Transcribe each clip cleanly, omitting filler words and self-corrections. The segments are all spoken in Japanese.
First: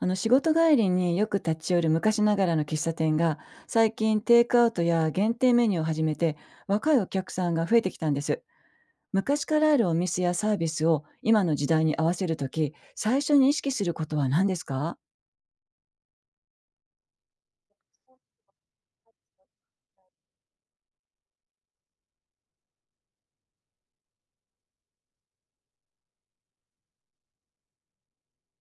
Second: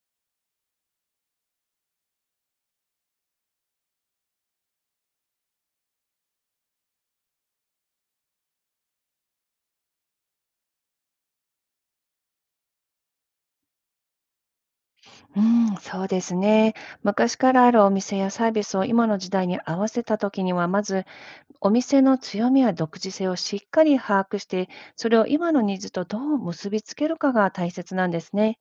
あの、仕事帰りによく立ち寄る昔ながらの喫茶店が最近テイクアウトや限定メニューを始めて若いお客さんが増えてきたんです。昔からあるお店やサービスを今の時代に合わせるとき最初に意識することは何ですか？うん、そうですね。昔からあるお店やサービスを今の時代に合わせたときには、まずお店の強みや独自性をしっかり把握して、それを今のニーズとどう結びつけるかが大切なんですね。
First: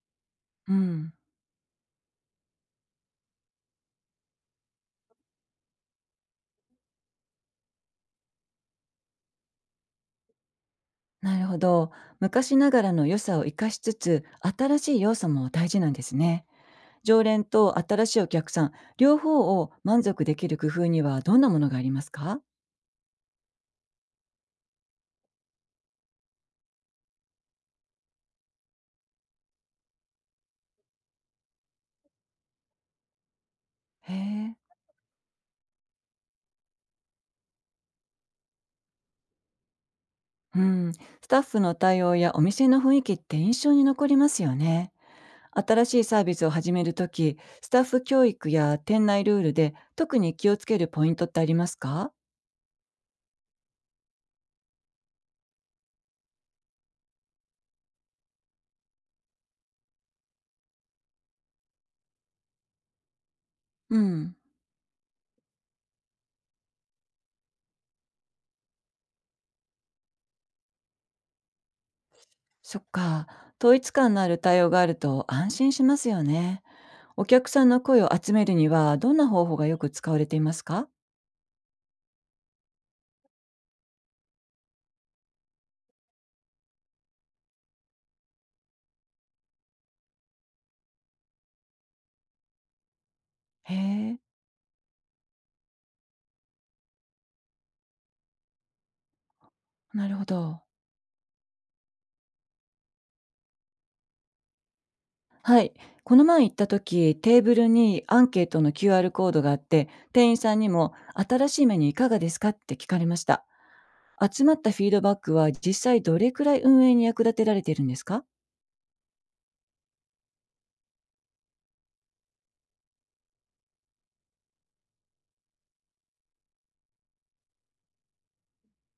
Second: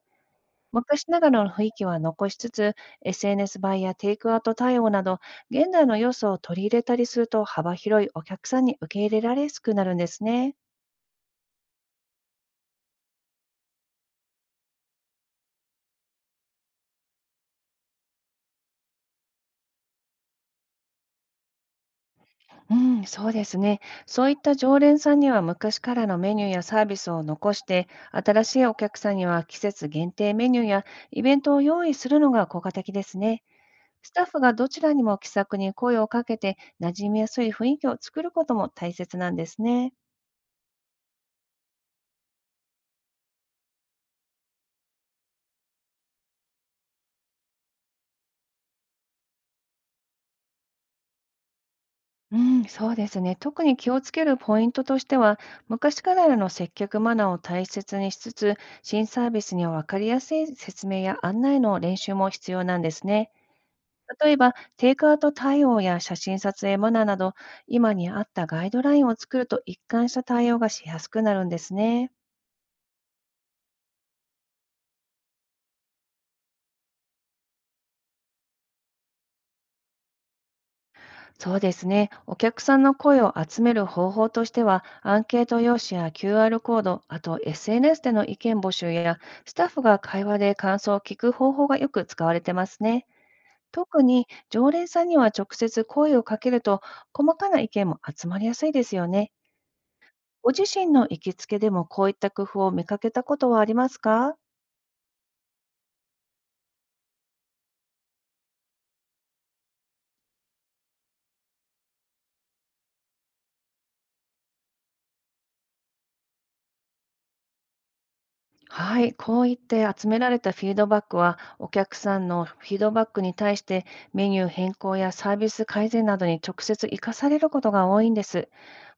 う昔ん。ながらの雰囲気は残しつつ、SNS 映えやテイクアウト対応など、現代の要素を取り入れたりすると幅広いお客さんに受け入れられやすくなるんですね。なるほど。昔ながらの良さを生かしつつ新しい要素も大事なんですね。常連と新しいお客さん両方を満足できる工夫にはどんなものがありますか？うん、そうですね。そういった常連さんには昔からのメニューやサービスを残して、新しいお客さんには季節限定メニューやイベントを用意するのが効果的ですね。スへタッフがえ。どちらにも気さくに声をかけて、馴染みやすい雰囲気を作ることも大切なんですね。うん、スタッフの対応やお店の雰囲気って印象に残りますよね。新しいサービスを始めるとき、スタッフ教育や店内ルールで特に気をつけるポイントってありますか？うん、そうですね。特に気をつけるポイントとしては、昔からの接客マナーを大切にしつつ、新サービスには分かりやすい説明や案内の練習も必要なんですね。う例ん。えば、テイクアウト対応や写真撮影マナーなど、今に合ったガイドラインを作ると一貫した対応がしやすくなるんですね。そっか。統一感のある対応があると安心しますよね。お客さんの声を集めるにはどんな方法がよく使われていますか？そうですね。お客さんの声を集める方法としては、アンケート用紙や QR コード、あと SNS での意見募集や、スタッフが会話で感想を聞く方法がよく使われてますね。へ特え、に常連さんには直接声をかけると、細かな意見も集まりやすいですよね。なるほごど。自身の行きつけでもこういった工夫を見かけたことはありますか？はい。この前行った時、テーブルにアンケートの QR コードがあって、店員さんにも新しいメニューいかがですかって聞かれました。集まったフィードバックは実際どれくらい運営に役立てられているんですか？はい、こういって集められたフィードバックは、お客さんのフィードバックに対してメニュー変更やサービス改善などに直接活かされることが多いんです。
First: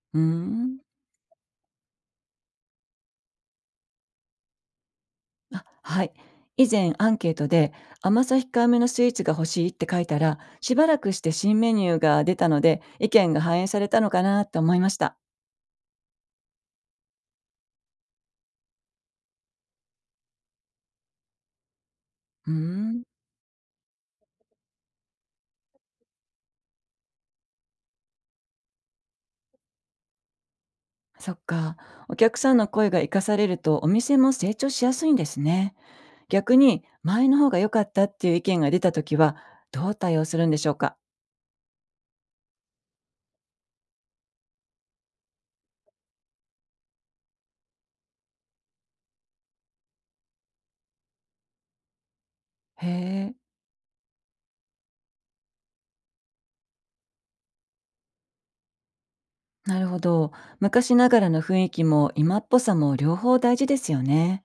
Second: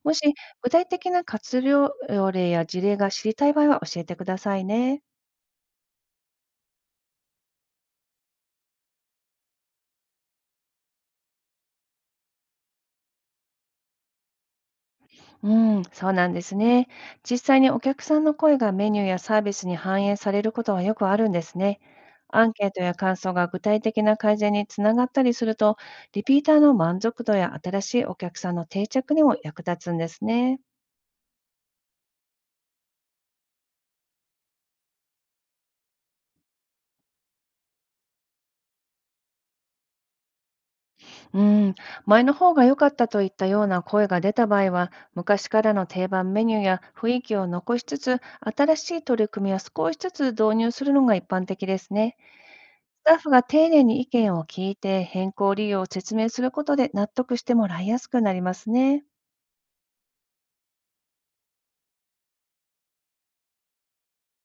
もうーし具ん。体的な活用例や事例が知りたい場合は教えてくださいね。あ、はい。以前アンケートで甘さ控えめのスイーツが欲しいって書いたら、しばらくして新メニューが出たので、意見が反映されたのかなと思いました。うん、そうなんですね。実際にお客さんの声がメニューやサービスに反映されることはよくあるんですね。アうンーケートやん。感想が具体的な改善につながったりすると、リピーターの満足度や新しいお客さんの定着にも役立つんですね。そっか。お客さんの声が活かされるとお店も成長しやすいんですね。逆に前の方が良かったっていう意見が出た時はどう対応するんでしょうか？うん、前の方が良かったといったような声が出た場合は、昔からの定番メニューや雰囲気を残しつつ、新しい取り組みを少しずつ導入するのが一般的ですね。へスタッフがえ。丁寧に意見を聞いて、変更理由を説明することで納得してもらいやすくなりますね。なるほど。昔ながらの雰囲気も今っぽさも両方大事ですよね。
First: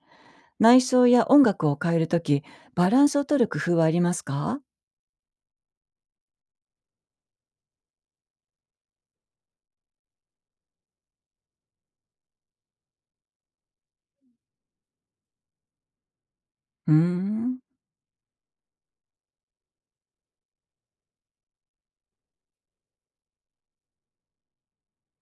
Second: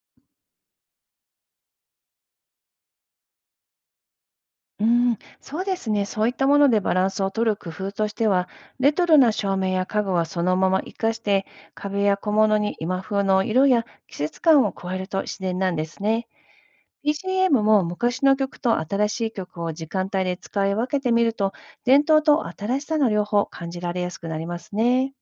内装や音楽を変える時バランスを取る工夫はありますか？うん、そうですね。そういったものでバランスを取る工夫としては、レトロな照明や家具はそのまま活かして、壁や小物に今風の色や季節感を加えると自然なんですね。うーん。 BGM も昔の曲と新しい曲を時間帯で使い分けてみると、伝統と新しさの両方を感じられやすくなりますね。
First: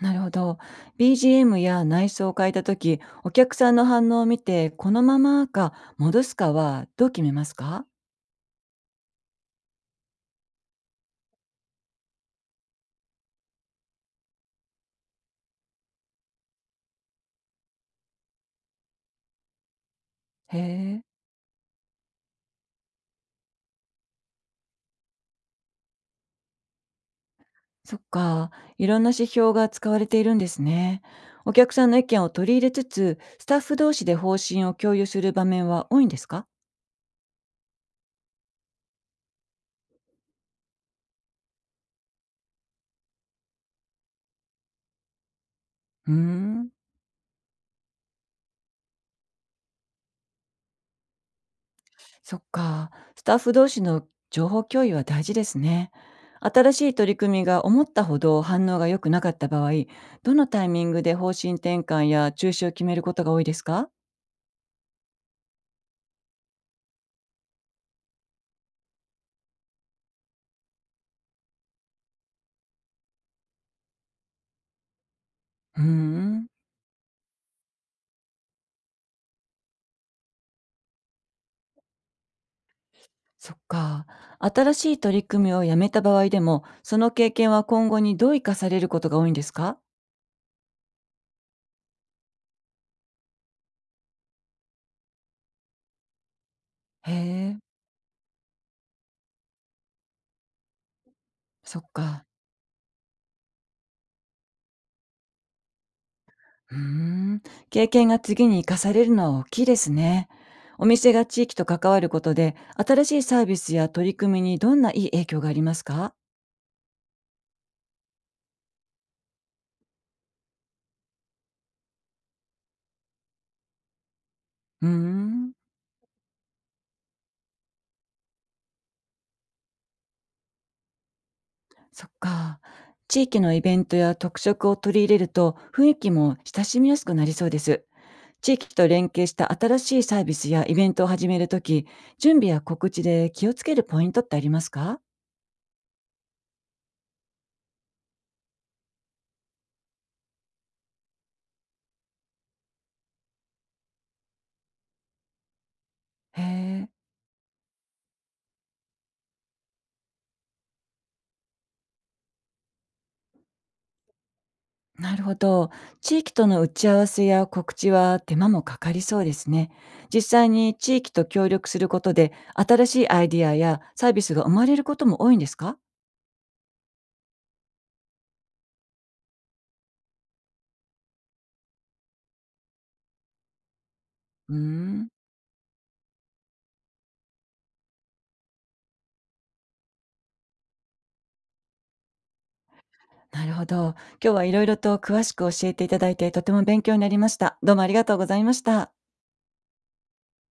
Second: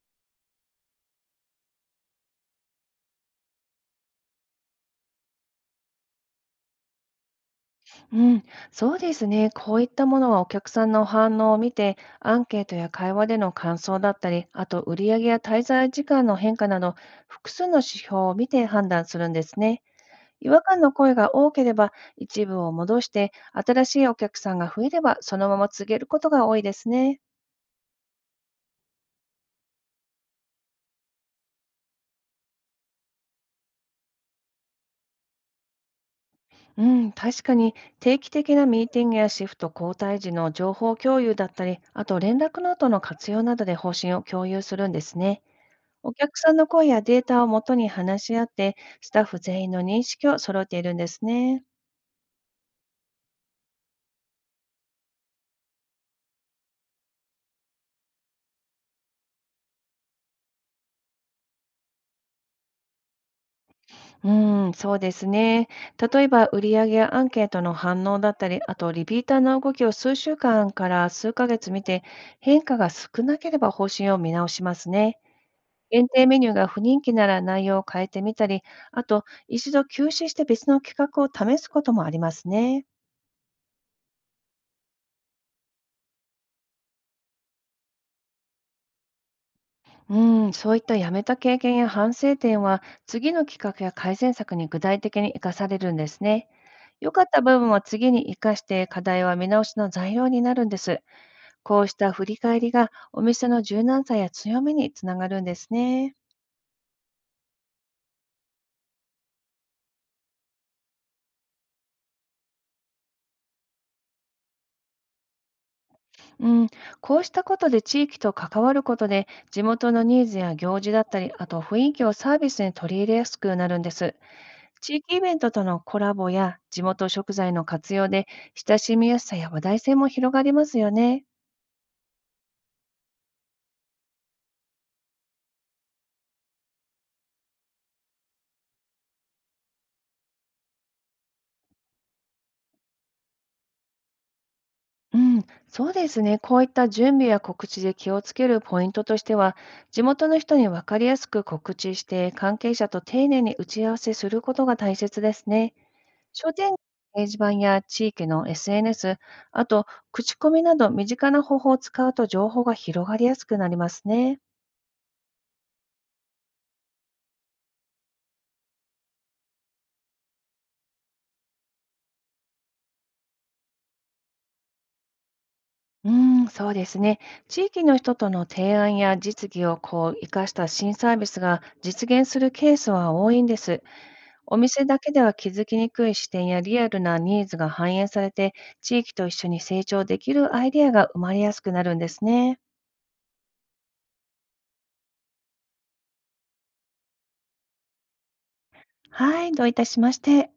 なるほど。 BGM や内装を変えた時お客さんの反応を見てこのままか戻すかはどう決めますか？うん、そうですね。こういったものはお客さんの反応を見て、アンケートや会話での感想だったり、あと売上や滞在時間の変化など、複数の指標を見て判断するんですね。違へ和感のえ。声が多ければ、一部を戻して、新しいお客さんが増えれば、そのまま告げることが多いですね。そっか、いろんな指標が使われているんですね。お客さんの意見を取り入れつつ、スタッフ同士で方針を共有する場面は多いんですか？うん、確かに定期的なミーティングやシフト交代時の情報共有だったり、あと連絡ノートの活用などで方針を共有するんですね。うーお客さんのん、声やデータをもとに話し合って、スタッフ全員の認識を揃えているんですね。そっか。スタッフ同士の情報共有は大事ですね。新しい取り組みが思ったほど反応が良くなかった場合、どのタイミングで方針転換や中止を決めることが多いですか？うん、そうですね。例えば、売上やアンケートの反応だったり、あとリピーターの動きを数週間から数ヶ月見て、変化が少なければ方針を見直しますね。うー限定メん、ニューが不人気なら内容を変えてみたり、あと一度休止して別の企画を試すこともありますね。そっか。新しい取り組みをやめた場合でも、その経験は今後にどう生かされることが多いんですか？うん、そういったやめた経験や反省点は、次の企画や改善策に具体的に生かされるんですね。良へかったえ。部分は次に生かして、課題は見直しの材料になるんです。そこっうした振か。り返りが、お店の柔軟さや強みにつながるんですね。うーん。経験が次に生かされるのは大きいですね。お店が地域と関わることで、新しいサービスや取り組みにどんないい影響がありますか？うん、こうしたことで地域と関わることで、地元のニーズや行事だったり、あと雰囲気をサービスに取り入れやすくなるんです。うー地域イベントん。とのコラボや地元食材の活用で親しみやすさや話題性も広がりますよね。そっか。地域のイベントや特色を取り入れると、雰囲気も親しみやすくなりそうです。地域と連携した新しいサービスやイベントを始めるとき、準備や告知で気をつけるポイントってありますか？うん、そうですね。こういった準備や告知で気をつけるポイントとしては、地元の人に分かりやすく告知して、関係者と丁寧に打ち合わせすることが大切ですね。へ商店街のえ。掲示板や地域の SNS、あと口コミなど身近な方法を使うと情報が広がりやすくなりますね。なるほど。地域との打ち合わせや告知は手間もかかりそうですね。実際に地域と協力することで新しいアイディアやサービスが生まれることも多いんですか？うーん、そうですね。地域の人との提案や実技をこう生かした新サービスが実現するケースは多いんです。うーお店だん。けでは気づきにくい視点やリアルなニーズが反映されて、地域と一緒に成長できるアイデアが生まれやすくなるんですね。なるほど。今日はいろいろと詳しく教えていただいてとても勉強になりました。どうもありがとうございました。はい、どういたしまして。